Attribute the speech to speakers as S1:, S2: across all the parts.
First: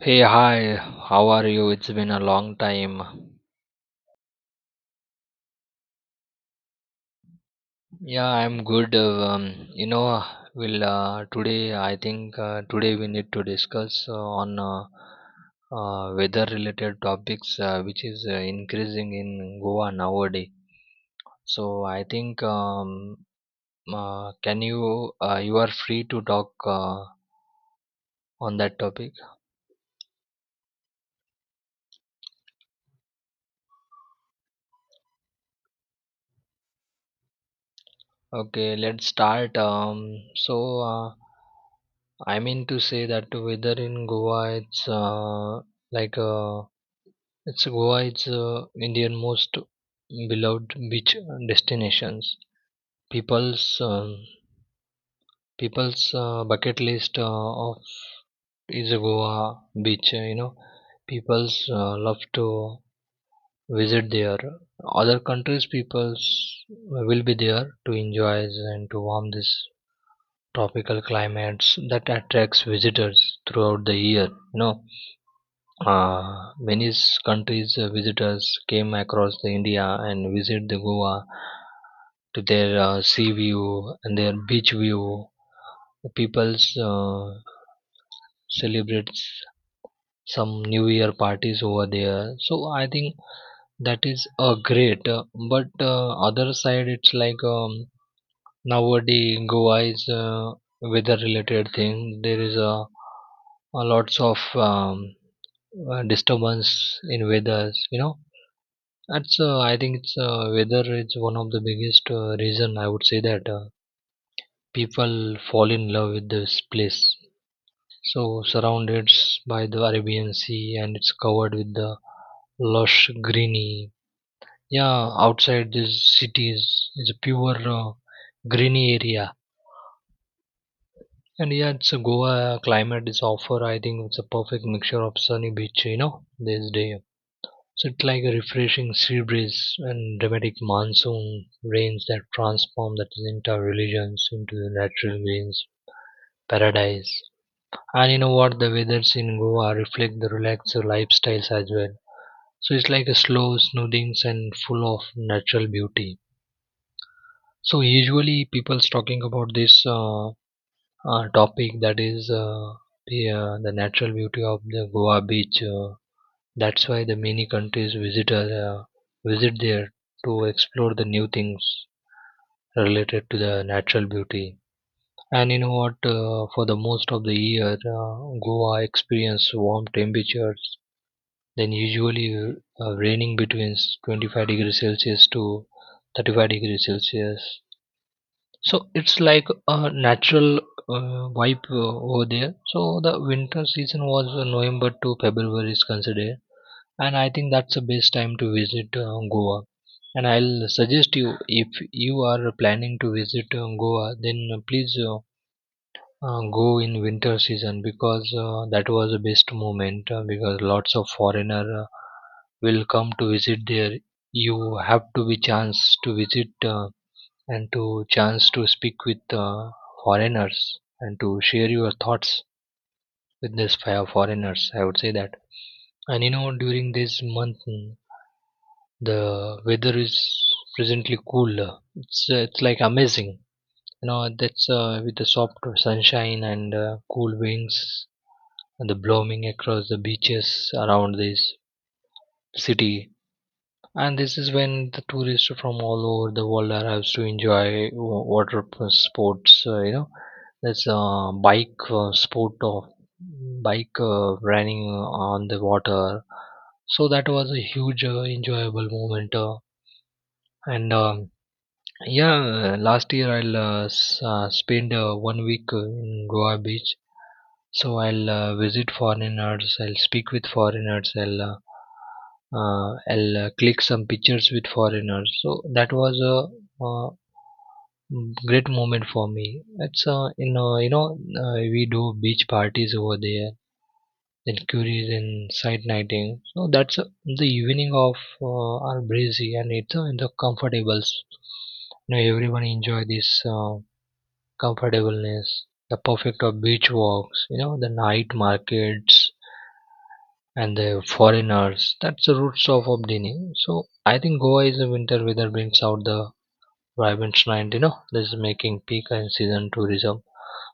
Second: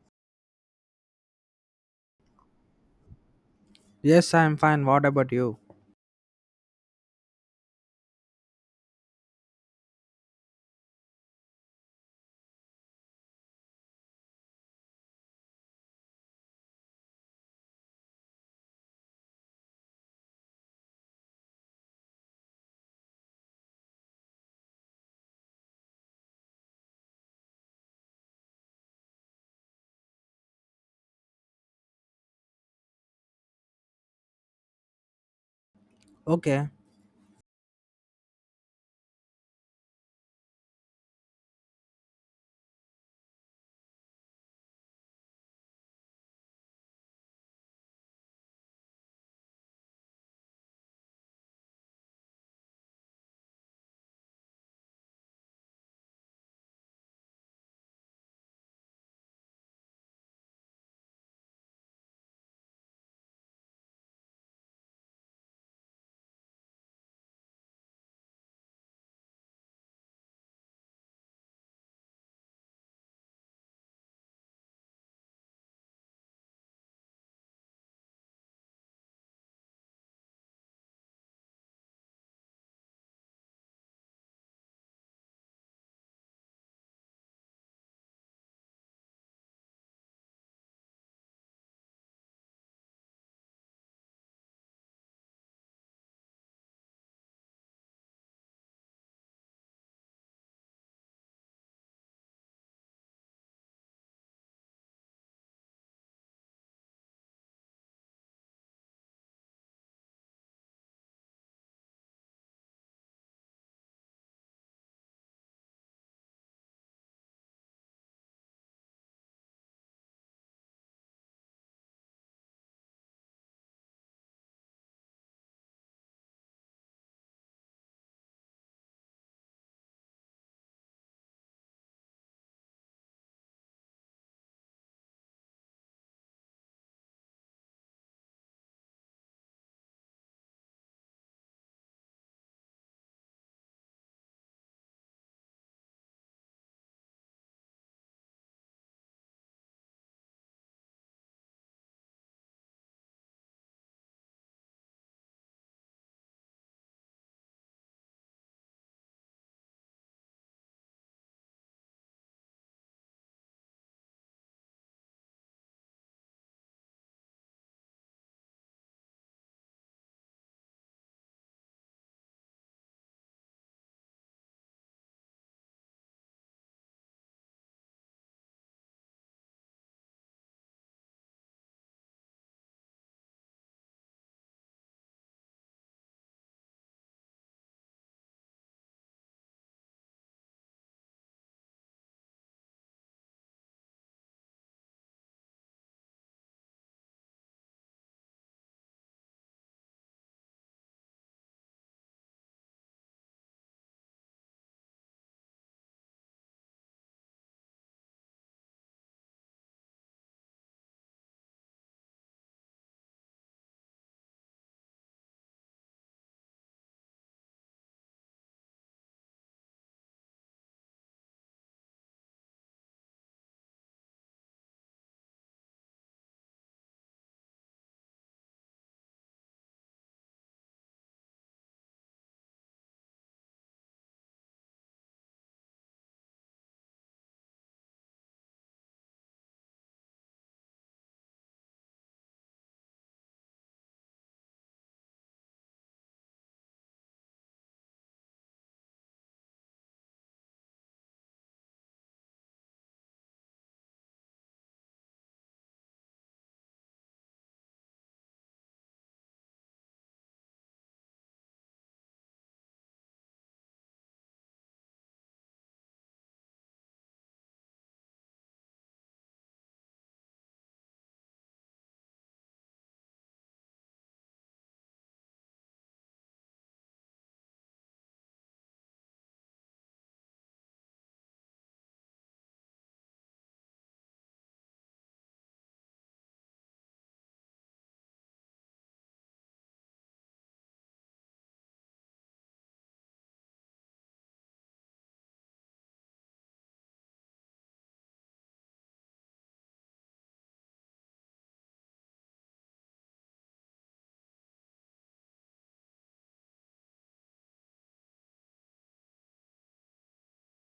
S1: Hey, hi, how are you? It's been a long time.
S2: Yes, I'm fine. What about you?
S1: Yeah, I'm good. You know, we'll today, I think today we need to discuss on weather related topics, which is increasing in Goa nowadays. So, I think, can you, you are free to talk on that topic?
S2: Okay.
S1: Okay, let's start. Uh, I mean to say that weather in Goa, like uh, it's Goa, it's Indian most beloved beach destinations. People's um, people's bucket list of is a Goa beach. You know, people's love to visit there. Other countries peoples will be there to enjoy and to warm this tropical climates that attracts visitors throughout the year. You know, uh, many countries visitors came across the india and visit the goa to their sea view and their beach view. The people's celebrates some new year parties over there. So I think that is a great but other side it's nowadays, Goa is a weather-related thing. There is a lots of disturbance in weathers. You know, that's I think it's weather is one of the biggest reason, I would say, that people fall in love with this place. So surrounded by the Arabian Sea and it's covered with the lush greeny. Yeah, outside these cities is a pure greeny area. And yeah, it's a Goa climate is offer. I think it's a perfect mixture of sunny beach, you know, this day. So it's like a refreshing sea breeze and dramatic monsoon rains that transform that entire religions into the natural means paradise. And you know what? The weathers in Goa reflect the relaxed lifestyles as well. So it's like a slow soothing and full of natural beauty. So usually people's talking about this. Topic that is the natural beauty of the Goa beach. That's why the many countries visitors visit there to explore the new things related to the natural beauty. And you know what? For the most of the year, Goa experience warm temperatures. Then usually raining between 25 degrees Celsius to 35 degrees Celsius, so it's like a natural vibe over there. So the winter season was November to February is considered, and I think that's the best time to visit Goa. And I'll suggest you, if you are planning to visit Goa, then please go in winter season, because that was the best moment, because lots of foreigner will come to visit there. You have to be chance to visit. And to chance to speak with foreigners and to share your thoughts with these five foreigners, I would say that. And you know, during this month, the weather is presently cool. It's like amazing, you know, that's with the soft sunshine and cool winds and the blooming across the beaches around this city. And this is when the tourists from all over the world arrives to enjoy water sports. You know, there's a bike sport of bike running on the water. So that was a huge enjoyable moment. And Yeah, last year I'll spend 1 week in Goa beach, so I'll visit foreigners. I'll speak with foreigners. I'll click some pictures with foreigners. So that was a great moment for me. It's You know, we do beach parties over there. Then curries and side nighting. So that's the evening of are breezy and it's in the comfortables. You know everyone enjoy this comfortableness. The perfect of beach walks. You know the night markets and the foreigners. That's the roots of, obdini. So I think Goa is a winter weather brings out the vibrant and you know, this is making peak and season tourism.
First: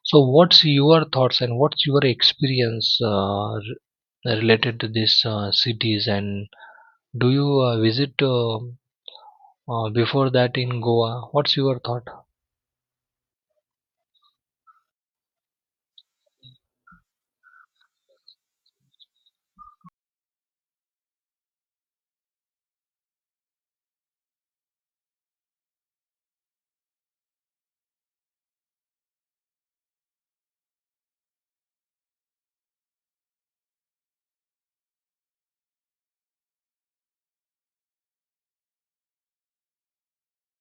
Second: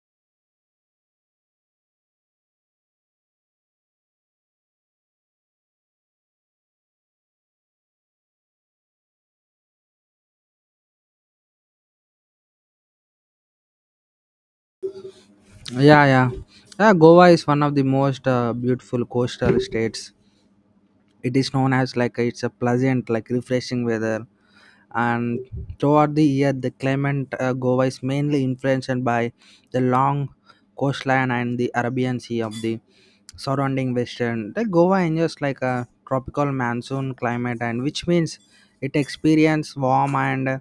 S1: So what's your thoughts and what's your experience, related to these cities, and do you visit, before that, in Goa? What's your thought?
S2: Yeah, yeah. Yeah, Goa is one of the most beautiful coastal states. It is known as like it's a pleasant, like refreshing weather. And throughout the year, the climate Goa is mainly influenced by the long coastline and the Arabian Sea of the surrounding western. The Goa enjoys like a tropical monsoon climate, and which means it experiences warm and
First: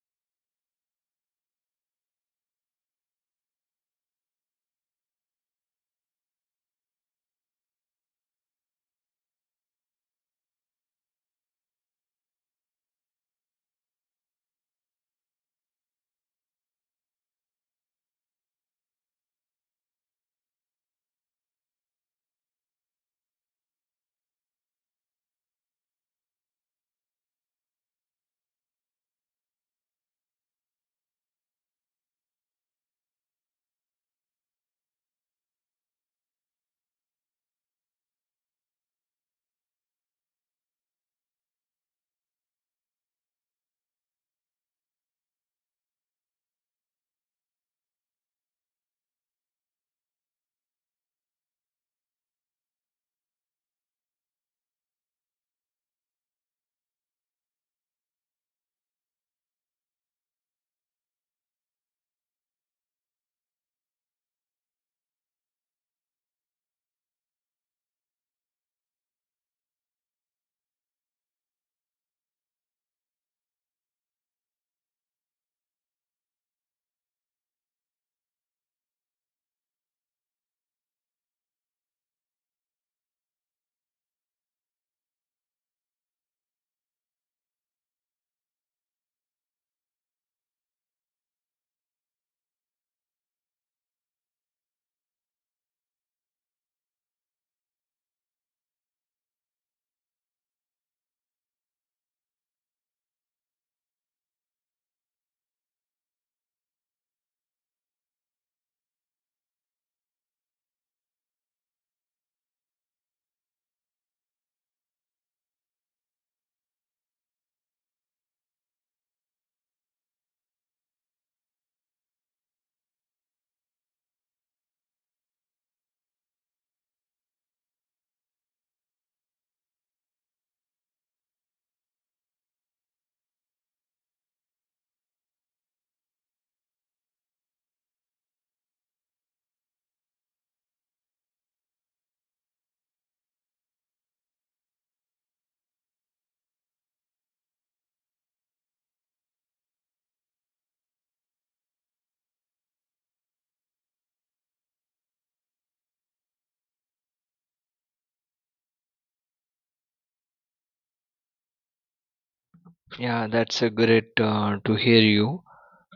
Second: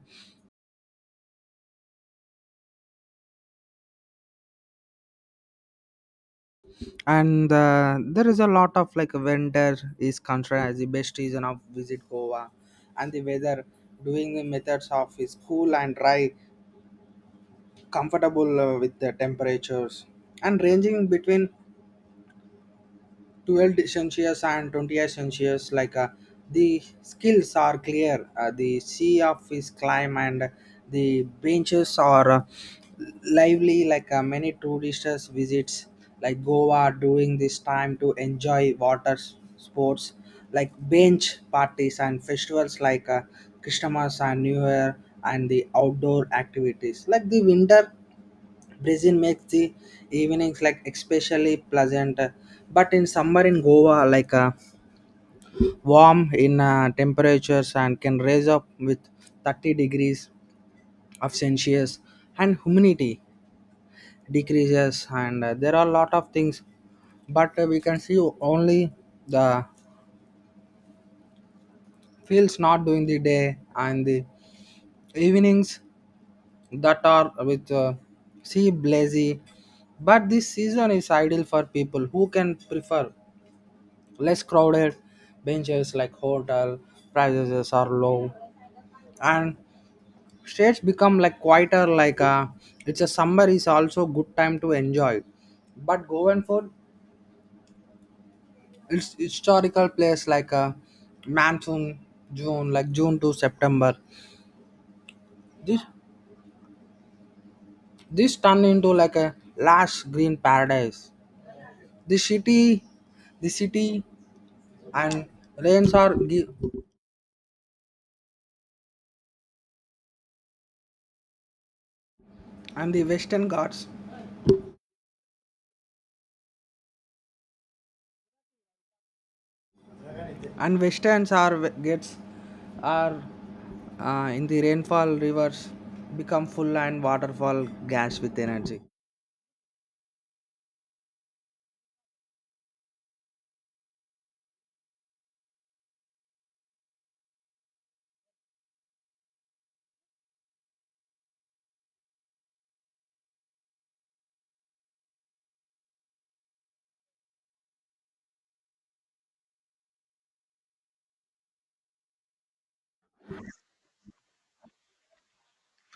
S2: and uh, there is a lot of like winter is considered as the best season of visit goa and the weather doing the methods of is cool and dry comfortable with the temperatures and ranging between 12 Celsius and 28 Celsius. Like the skills are clear, the sea of is climb and the benches are lively. Like many tourists visits like Goa during this time to enjoy water sports like bench parties and festivals like Christmas and New Year and the outdoor activities like the winter Brazil makes the evenings like especially pleasant. But in summer in Goa, like warm in temperatures and can raise up with 30 degrees of Celsius and humidity decreases and there are a lot of things. But we can see only the fields not during the day and the evenings that are with sea blazy. But this season is ideal for people who can prefer less crowded benches like hotel prices are low and states become like quieter like it's a summer is also good time to enjoy but going for it's historical place like a monsoon june like june to september this this turn into like a lush green paradise the city the city and rains are gi- and the western ghats and westerns are gets are in the rainfall rivers become full and waterfall gas with energy.
S1: Yeah, that's a great to hear you.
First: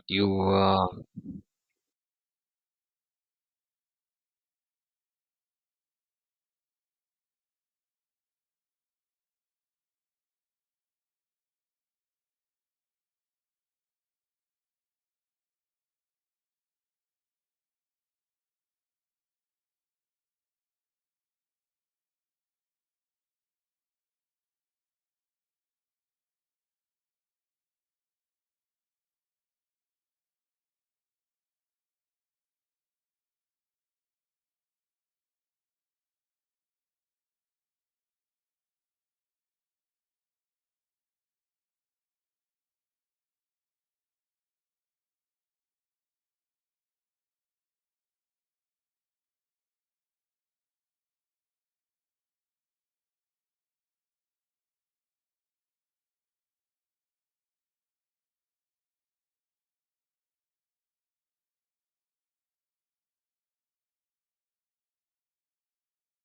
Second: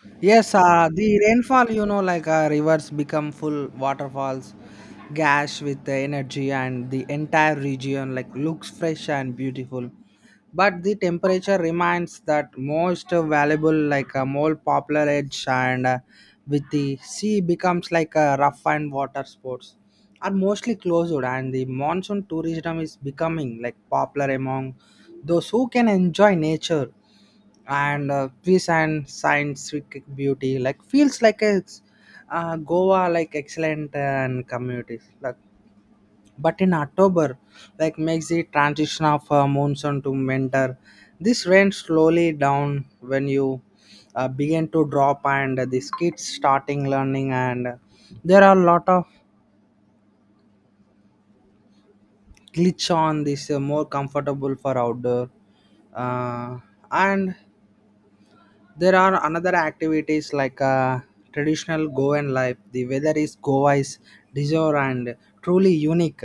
S1: You
S2: Yes,
S1: uh,
S2: the rainfall, you know, like rivers become full waterfalls, gash with the energy, and the entire region like looks fresh and beautiful. But the temperature remains that most valuable, like a more popular edge, and with the sea becomes like a rough and water sports are mostly closed, and the monsoon tourism is becoming like popular among those who can enjoy nature and peace and scientific beauty like feels like a goa like excellent and communities like but in october like makes the transition of monsoon to winter this rain slowly down when you begin to drop and these kids starting learning and there are a lot of glitch on this more comfortable for outdoor uh, and there are another activities like traditional Goan life. The weather is Goa is bizarre and truly unique.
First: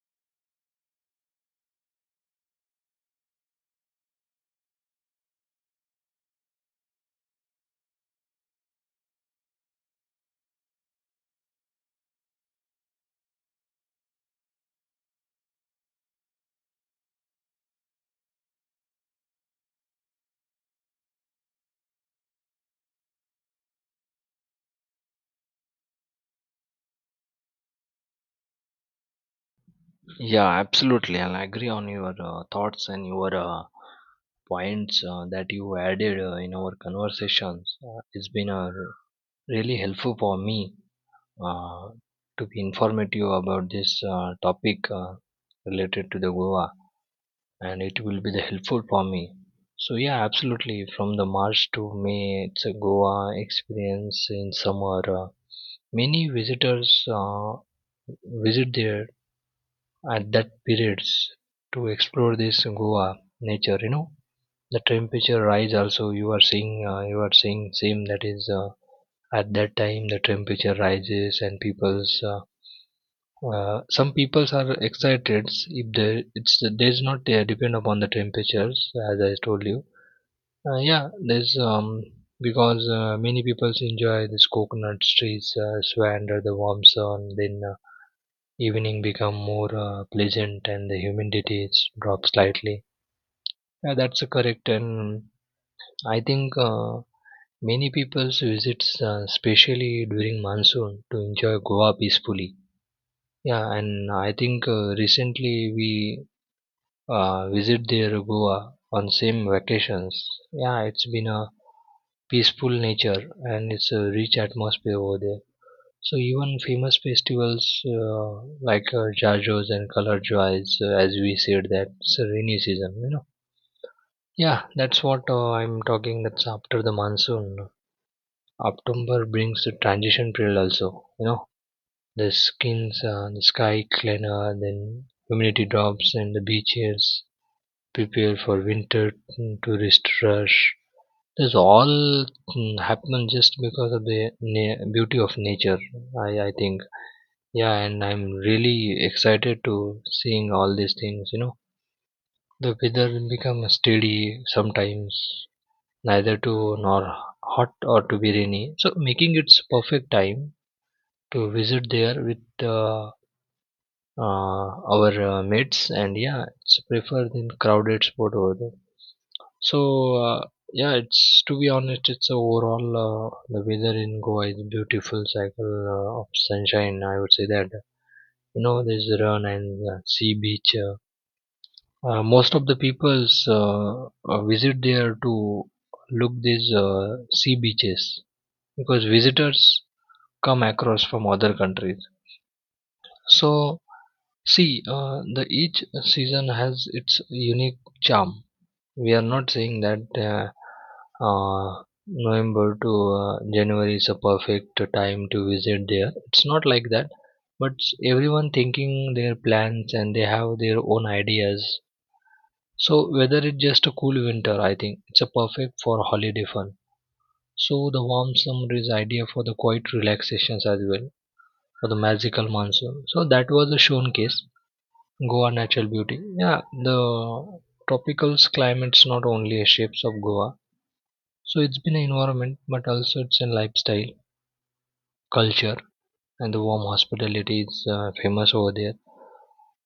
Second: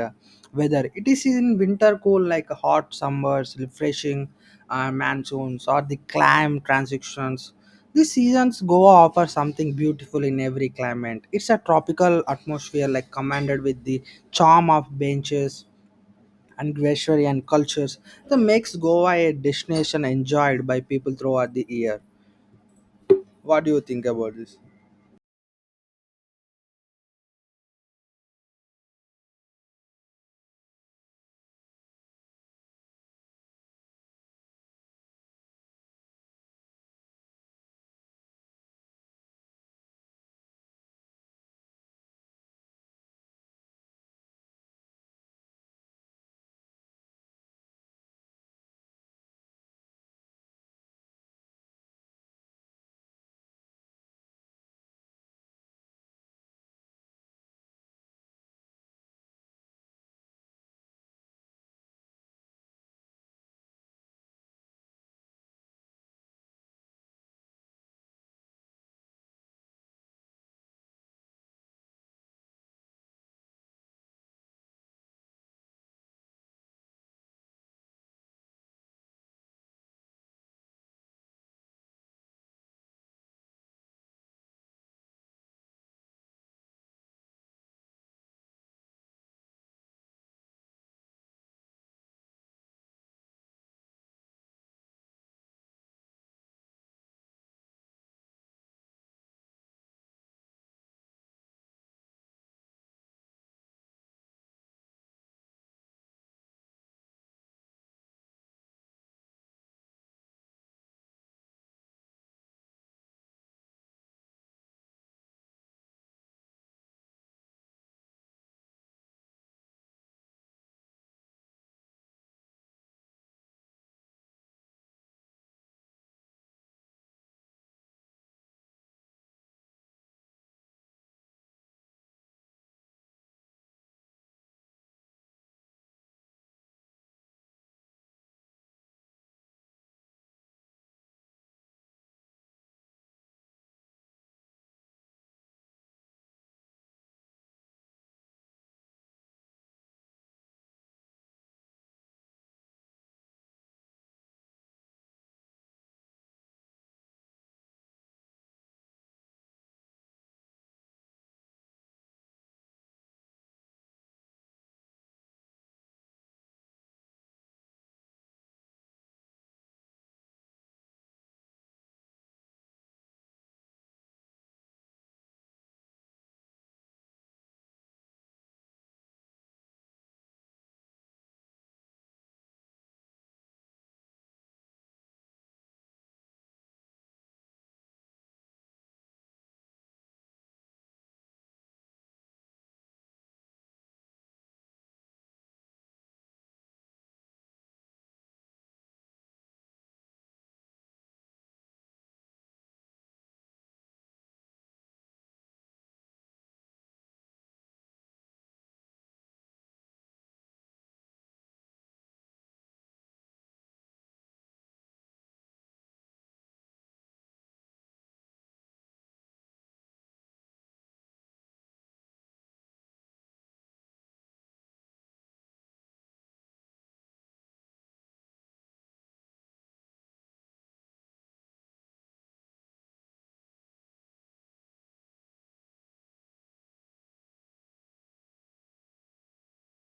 S2: Weather it is in winter cool like hot summers, refreshing monsoons, or the climb transitions. These seasons Goa offers something beautiful in every climate. It's a tropical atmosphere like commanded with the charm of benches and greenery and cultures that makes Goa a destination enjoyed by people throughout the year. What do you think about this?
S1: Yeah, absolutely. I'll agree on your thoughts and your points that you added in our conversations. It's been really helpful for me uh, to be informative about this topic related to the Goa, and it will be the helpful for me. So yeah, absolutely. From the March to May, it's a Goa experience in summer. Many visitors visit there at that periods to explore this Goa nature. You know the temperature rise also. You are seeing same, that is at that time the temperature rises and people's, some peoples are excited if there it's there's not depend upon the temperatures, as I told you. Yeah, there's because many peoples enjoy this coconut trees, sway under the warm sun, then. Evening become more pleasant and the humidity is dropped slightly. Yeah, that's correct, and I think many people visits, especially during monsoon, to enjoy Goa peacefully. Yeah, and I think recently we visit there Goa on same vacations. Yeah, it's been a peaceful nature and it's a rich atmosphere over there. So even famous festivals like Jajos and Color Joys, as we said, that's a rainy season, you know. Yeah, that's what I'm talking. That's after the monsoon. October brings the transition period also, you know. The skins, the sky cleaner, then humidity drops and the beaches prepare for winter tourist rush. This all happens just because of the beauty of nature, I think. Yeah, and I'm really excited to seeing all these things. You know, the weather will become steady sometimes, neither too nor hot or to be rainy. So making it's perfect time to visit there with uh, our mates, and yeah, it's prefer than crowded spot over there. So yeah, it's to be honest, it's overall the weather in Goa is beautiful cycle of sunshine. I would say that you know there's run and sea beach. Most of the peoples visit there to look these sea beaches because visitors come across from other countries. So see, the each season has its unique charm. We are not saying that uh, November to January is a perfect time to visit there. It's not like that. But everyone thinking their plans and they have their own ideas, so weather is just a cool winter, I think. It's a perfect for holiday fun. So the warm summer is ideal for the quiet relaxations as well, for the magical monsoon. So that was a showcase. Goa natural beauty. Yeah, the tropical climate's not only a shapes of Goa. So it's been an environment, but also it's a lifestyle, culture, and the warm hospitality is famous over there.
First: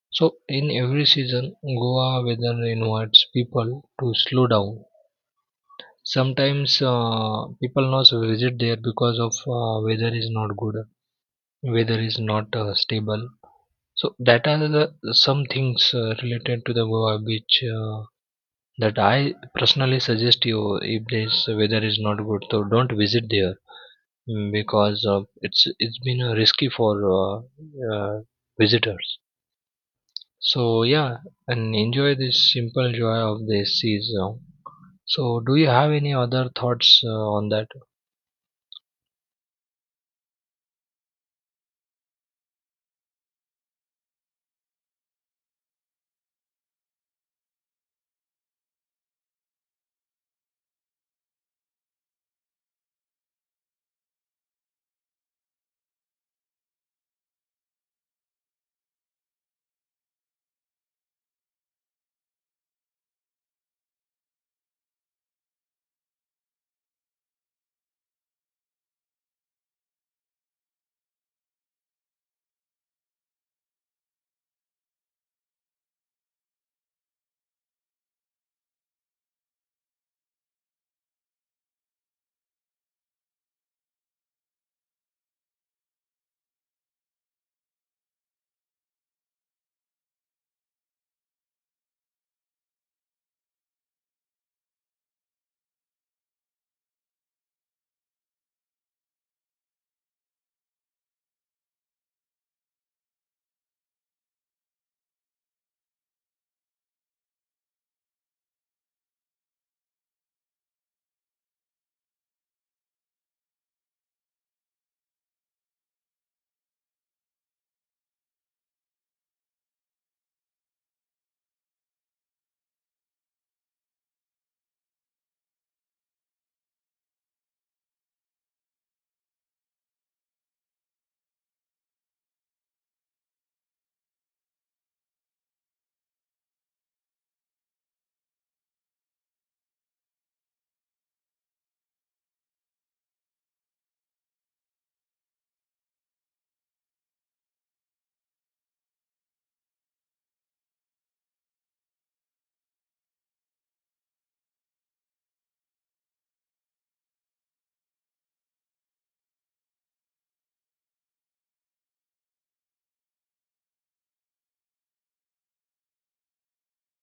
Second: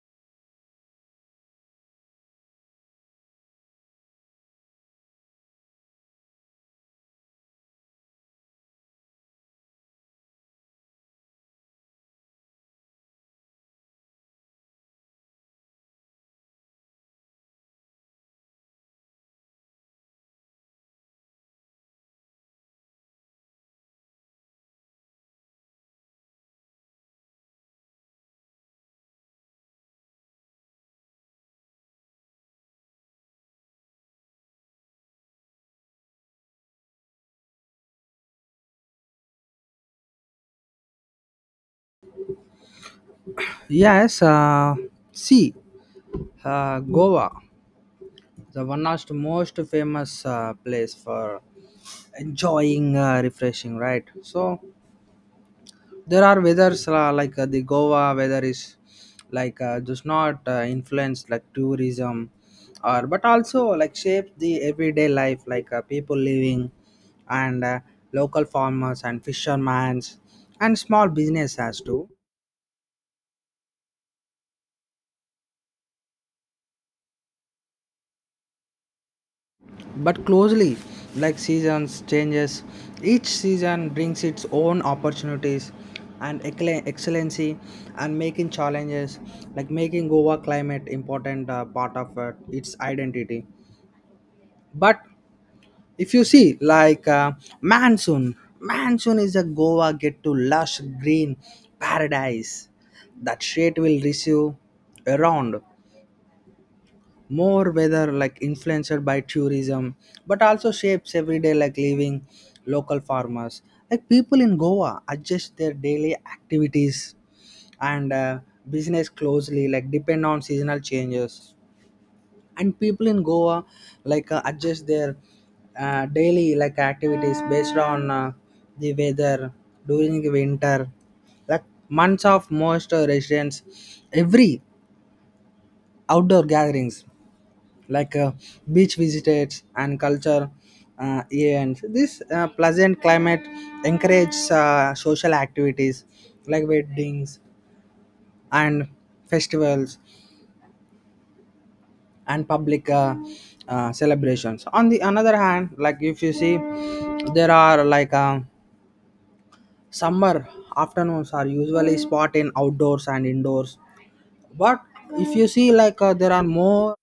S1: So in every season, Goa weather invites people to slow down. Sometimes people also visit there because of weather is not good, weather is not stable. So that are the some things related to the goa beach, that I personally suggest you. If this weather is not good, so don't visit there, because it's been risky for uh, uh, visitors. So yeah, and enjoy this simple joy of the seas. So do you have any other thoughts on that?
S2: Yes, see, Goa, the one of the most famous place for enjoying refreshing, right? So there are weathers like the Goa weather is like does not influence like tourism, or but also like shapes the everyday life like people living and local farmers and fishermen and small business as too but closely like seasons changes each season brings its own opportunities and excellency and making challenges like making goa climate important part of its identity but if you see like monsoon is a goa get to lush green paradise that shade will receive around more whether like influenced by tourism but also shapes everyday like living local farmers like people in goa adjust their daily activities and business closely like depend on seasonal changes and people in goa like adjust their daily like activities based on the weather during winter like months of most residents every outdoor gatherings like beach visitors and culture events. This pleasant climate encourages social activities like weddings and festivals and public celebrations. On the another hand, like if you see, there are like summer afternoons are usually spot in outdoors and indoors. But if you see, like there are more